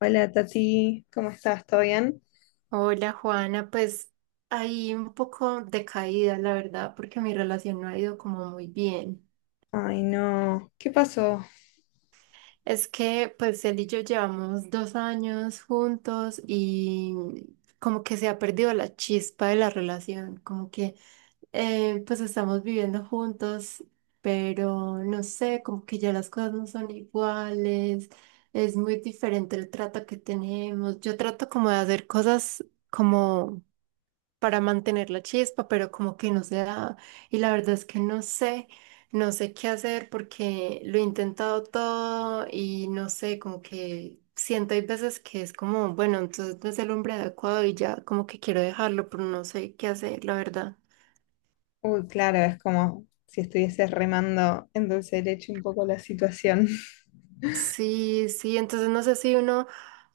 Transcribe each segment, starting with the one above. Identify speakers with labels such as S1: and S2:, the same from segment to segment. S1: Hola Tati, ¿cómo estás? ¿Todo bien?
S2: Hola Juana, pues ahí un poco decaída, la verdad, porque mi relación no ha ido como muy bien.
S1: Ay, no, ¿qué pasó?
S2: Es que pues él y yo llevamos 2 años juntos y como que se ha perdido la chispa de la relación, como que pues estamos viviendo juntos, pero no sé, como que ya las cosas no son iguales, es muy diferente el trato que tenemos. Yo trato como de hacer cosas como para mantener la chispa, pero como que no se da. Y la verdad es que no sé, no sé qué hacer porque lo he intentado todo y no sé, como que siento hay veces que es como, bueno, entonces no es el hombre adecuado y ya como que quiero dejarlo, pero no sé qué hacer, la verdad.
S1: Uy, claro, es como si estuvieses remando en dulce de leche un poco la situación.
S2: Sí, sí, entonces no sé si uno, o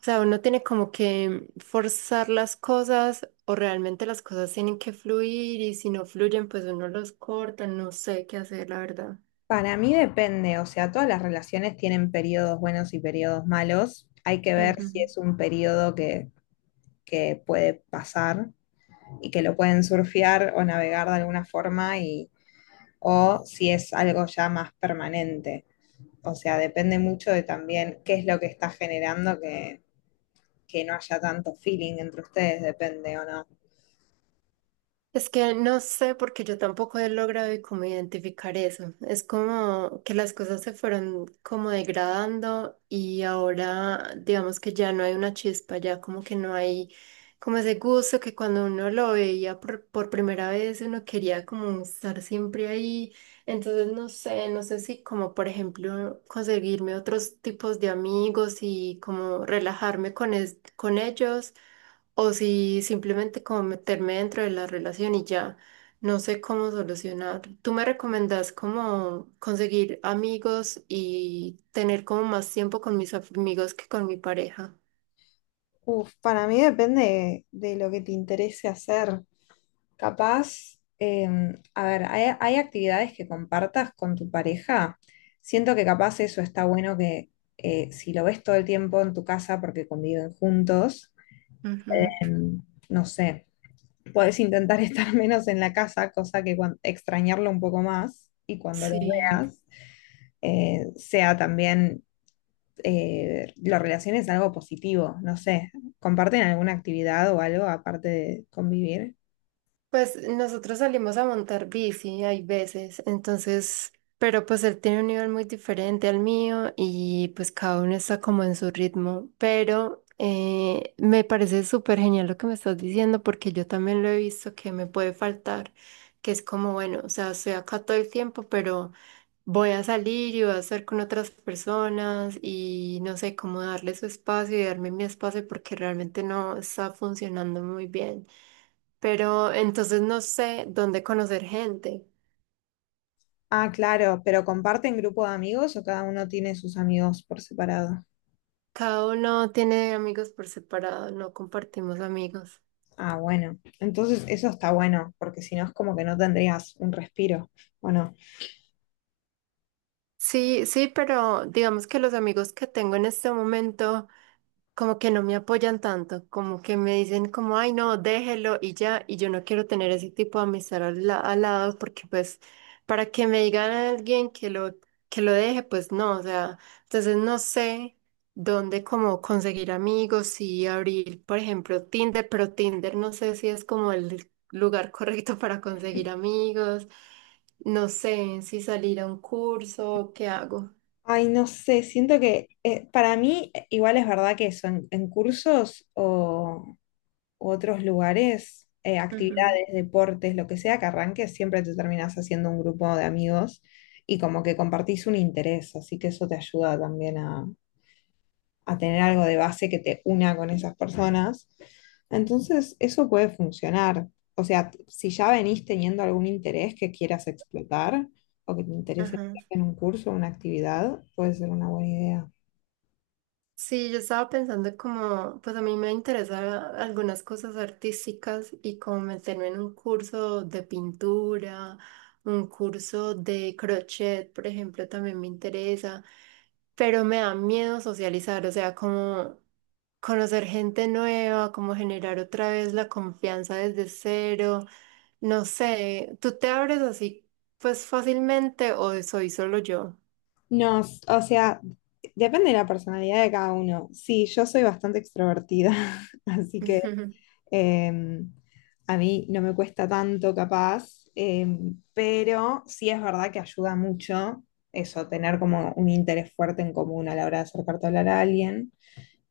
S2: sea, uno tiene como que forzar las cosas o realmente las cosas tienen que fluir y si no fluyen, pues uno los corta, no sé qué hacer, la verdad.
S1: Para mí depende, o sea, todas las relaciones tienen periodos buenos y periodos malos. Hay que ver si
S2: Ujú.
S1: es un periodo que puede pasar y que lo pueden surfear o navegar de alguna forma y, o si es algo ya más permanente. O sea, depende mucho de también qué es lo que está generando que no haya tanto feeling entre ustedes, depende o no.
S2: Es que no sé porque yo tampoco he logrado y como identificar eso. Es como que las cosas se fueron como degradando y ahora digamos que ya no hay una chispa, ya como que no hay como ese gusto que cuando uno lo veía por primera vez uno quería como estar siempre ahí. Entonces no sé, no sé si como por ejemplo conseguirme otros tipos de amigos y como relajarme con, con ellos o si simplemente como meterme dentro de la relación y ya no sé cómo solucionar. ¿Tú me recomendás cómo conseguir amigos y tener como más tiempo con mis amigos que con mi pareja?
S1: Uf, para mí depende de lo que te interese hacer. Capaz, a ver, hay actividades que compartas con tu pareja. Siento que capaz eso está bueno que si lo ves todo el tiempo en tu casa porque conviven juntos,
S2: Ujú.
S1: em, no sé, podés intentar estar menos en la casa, cosa que extrañarlo un poco más y cuando lo
S2: Sí.
S1: veas sea también lo relaciones a algo positivo, no sé, ¿comparten alguna actividad o algo aparte de convivir?
S2: Pues nosotros salimos a montar bici, hay veces, entonces, pero pues él tiene un nivel muy diferente al mío y pues cada uno está como en su ritmo, pero me parece súper genial lo que me estás diciendo porque yo también lo he visto que me puede faltar, que es como, bueno, o sea, estoy acá todo el tiempo, pero voy a salir y voy a estar con otras personas y no sé cómo darle su espacio y darme mi espacio porque realmente no está funcionando muy bien. Pero entonces no sé dónde conocer gente.
S1: Ah, claro, pero ¿comparten grupo de amigos o cada uno tiene sus amigos por separado?
S2: Cada uno tiene amigos por separado, no compartimos amigos.
S1: Ah, bueno, entonces eso está bueno, porque si no es como que no tendrías un respiro, ¿o no?
S2: Sí, sí, pero digamos que los amigos que tengo en este momento como que no me apoyan tanto, como que me dicen como, ay, no, déjelo y ya, y yo no quiero tener ese tipo de amistad al, al lado porque pues para que me digan a alguien que lo deje, pues no, o sea, entonces no sé dónde como conseguir amigos y abrir, por ejemplo, Tinder, pero Tinder no sé si es como el lugar correcto para conseguir amigos. No sé si salir a un curso, ¿qué hago?
S1: Ay, no sé, siento que para mí igual es verdad que eso, en cursos o, u otros lugares,
S2: Ujú.
S1: actividades, deportes, lo que sea que arranques, siempre te terminas haciendo un grupo de amigos y como que compartís un interés, así que eso te ayuda también a tener algo de base que te una con esas personas. Entonces, eso puede funcionar. O sea, si ya venís teniendo algún interés que quieras explotar o que te interese
S2: Ajá.
S1: en un curso, una actividad, puede ser una buena idea.
S2: Sí, yo estaba pensando como, pues a mí me interesan algunas cosas artísticas y como meterme en un curso de pintura, un curso de crochet, por ejemplo, también me interesa, pero me da miedo socializar, o sea, como conocer gente nueva, como generar otra vez la confianza desde cero. No sé, ¿tú te abres así pues fácilmente o soy solo yo?
S1: No, o sea, depende de la personalidad de cada uno. Sí, yo soy bastante extrovertida, así que em, a mí no me cuesta tanto capaz, pero sí es verdad que ayuda mucho eso, tener como un interés fuerte en común a la hora de acercarte a hablar a alguien.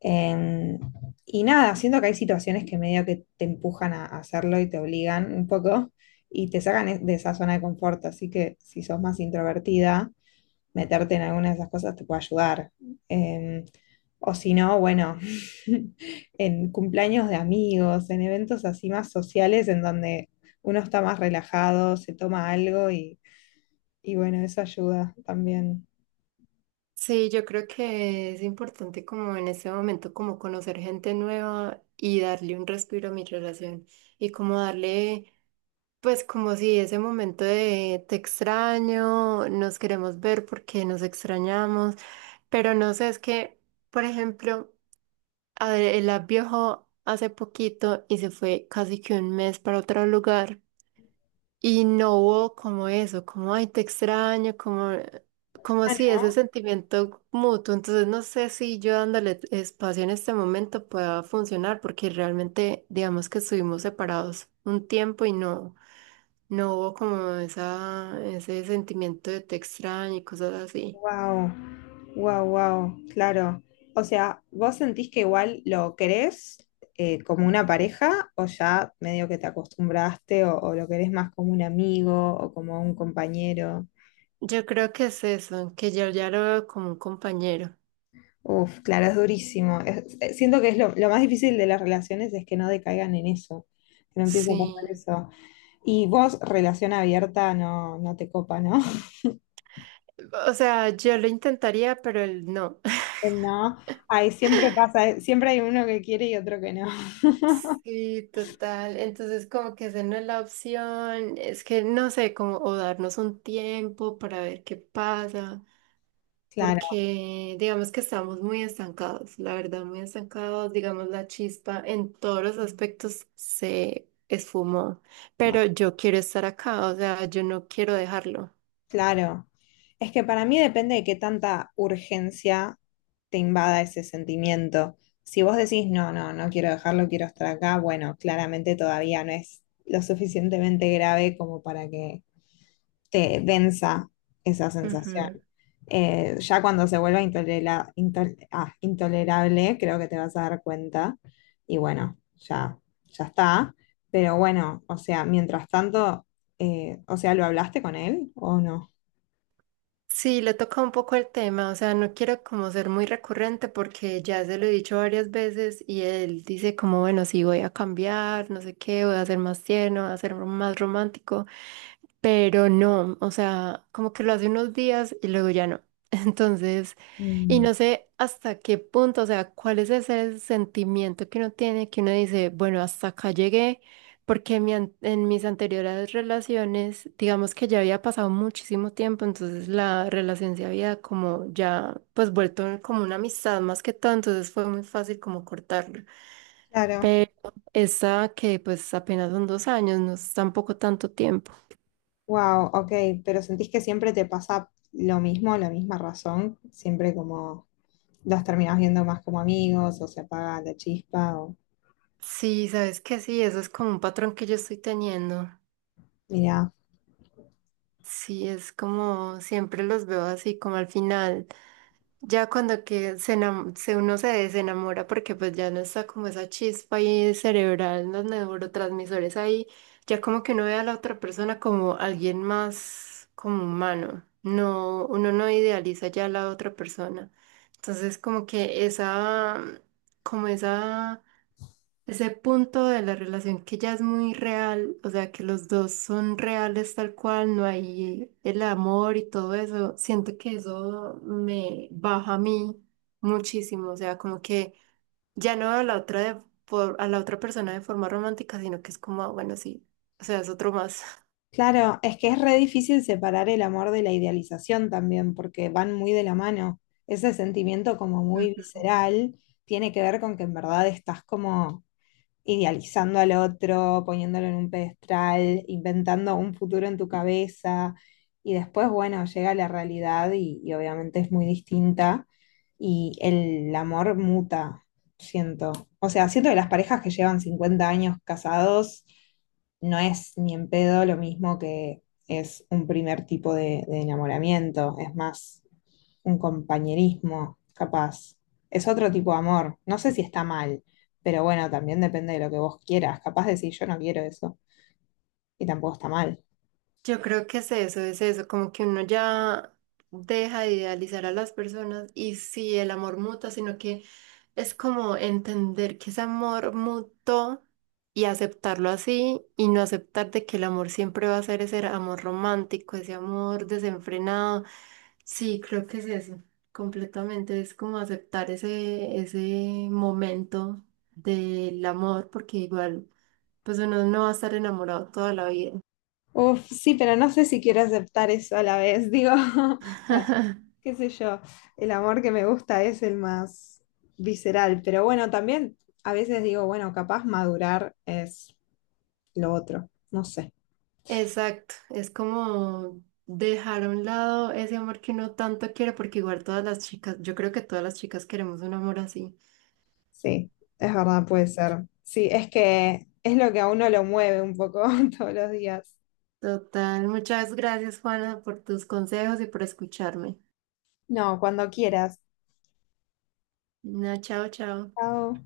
S1: Em, y nada, siento que hay situaciones que medio que te empujan a hacerlo y te obligan un poco y te sacan de esa zona de confort, así que si sos más introvertida meterte en alguna de esas cosas te puede ayudar. Eh, o si no, bueno, en cumpleaños de amigos, en eventos así más sociales en donde uno está más relajado, se toma algo y bueno, eso ayuda también.
S2: Sí, yo creo que es importante como en este momento como conocer gente nueva y darle un respiro a mi relación y como darle pues como si ese momento de te extraño, nos queremos ver porque nos extrañamos, pero no sé, es que por ejemplo, a ver, él viajó hace poquito y se fue casi que un mes para otro lugar. Y no hubo como eso, como, ay, te extraño, como, como
S1: Ah,
S2: si ese
S1: ¿no?
S2: sentimiento mutuo. Entonces no sé si yo dándole espacio en este momento pueda funcionar, porque realmente, digamos que estuvimos separados un tiempo y no, no hubo como esa, ese sentimiento de te extraño y cosas así.
S1: Wow, wow, wow, claro. O sea, ¿vos sentís que igual lo querés como una pareja o ya medio que te acostumbraste o lo querés más como un amigo o como un compañero?
S2: Yo creo que es eso, que yo ya lo veo como un compañero.
S1: Uf, claro, es durísimo. Siento que es lo más difícil de las relaciones es que no decaigan en eso, que no empiece a pasar
S2: Sí.
S1: eso. Y vos, relación abierta, no, no te copa, ¿no?
S2: O sea, yo lo intentaría, pero él no.
S1: No, ay, siempre pasa, siempre hay uno que quiere y otro que no.
S2: Sí, total. Entonces, como que esa no es la opción. Es que no sé, como o darnos un tiempo para ver qué pasa,
S1: Claro,
S2: porque digamos que estamos muy estancados, la verdad, muy estancados. Digamos, la chispa en todos los aspectos se esfumó, pero yo quiero estar acá, o sea, yo no quiero dejarlo.
S1: claro. Es que para mí depende de qué tanta urgencia te invada ese sentimiento. Si vos decís, no, no, no quiero dejarlo, quiero estar acá, bueno, claramente todavía no es lo suficientemente grave como para que te densa esa sensación. Ya cuando se vuelva intolerable, creo que te vas a dar cuenta. Y bueno, ya está. Pero bueno, o sea, mientras tanto, o sea, ¿lo hablaste con él o no?
S2: Sí, le toca un poco el tema, o sea, no quiero como ser muy recurrente porque ya se lo he dicho varias veces y él dice como, bueno, sí voy a cambiar, no sé qué, voy a ser más tierno, voy a ser más romántico pero no, o sea, como que lo hace unos días y luego ya no. Entonces, y
S1: Mm.
S2: no sé hasta qué punto, o sea, cuál es ese sentimiento que uno tiene, que uno dice, bueno, hasta acá llegué, porque en, mi en mis anteriores relaciones, digamos que ya había pasado muchísimo tiempo, entonces la relación se había como ya, pues vuelto como una amistad más que todo, entonces fue muy fácil como cortarlo.
S1: Claro,
S2: Pero esa que pues apenas son 2 años, no es tampoco tanto tiempo.
S1: wow, ok, pero ¿sentís que siempre te pasa lo mismo, la misma razón? Siempre como los terminás viendo más como amigos o se apaga la chispa o
S2: Sí, sabes que sí, eso es como un patrón que yo estoy teniendo.
S1: mirá.
S2: Sí, es como siempre los veo así, como al final, ya cuando que uno se desenamora porque pues ya no está como esa chispa ahí cerebral, los neurotransmisores ahí, ya como que uno ve a la otra persona como alguien más como humano. No, uno no idealiza ya a la otra persona. Entonces como que esa, como esa ese punto de la relación que ya es muy real, o sea, que los dos son reales tal cual, no hay el amor y todo eso, siento que eso me baja a mí muchísimo, o sea, como que ya no a la otra de, por, a la otra persona de forma romántica, sino que es como, ah, bueno, sí, o sea, es otro más.
S1: Claro, es que es re difícil separar el amor de la idealización también, porque van muy de la mano. Ese sentimiento como muy
S2: Ujú.
S1: visceral tiene que ver con que en verdad estás como idealizando al otro, poniéndolo en un pedestal, inventando un futuro en tu cabeza y después, bueno, llega la realidad y obviamente es muy distinta y el amor muta, siento. O sea, siento que las parejas que llevan 50 años casados no es ni en pedo lo mismo que es un primer tipo de enamoramiento, es más un compañerismo, capaz. Es otro tipo de amor. No sé si está mal, pero bueno, también depende de lo que vos quieras. Capaz decir yo no quiero eso y tampoco está mal.
S2: Yo creo que es eso, como que uno ya deja de idealizar a las personas y sí, el amor mutuo, sino que es como entender que ese amor mutuo y aceptarlo así y no aceptar de que el amor siempre va a ser ese amor romántico, ese amor desenfrenado. Sí, creo que es eso, completamente, es como aceptar ese, ese momento del amor, porque igual, pues uno no va a estar enamorado toda la vida.
S1: Uf, sí, pero no sé si quiero aceptar eso a la vez. Digo, bueno, qué sé yo, el amor que me gusta es el más visceral, pero bueno, también a veces digo, bueno, capaz madurar es lo otro. No sé.
S2: Exacto, es como dejar a un lado ese amor que uno tanto quiere, porque igual todas las chicas, yo creo que todas las chicas queremos un amor así.
S1: Sí, es verdad, puede ser. Sí, es que es lo que a uno lo mueve un poco todos los días.
S2: Total, muchas gracias Juana por tus consejos y por escucharme.
S1: No, cuando quieras.
S2: Na, chao, chao.
S1: Chao.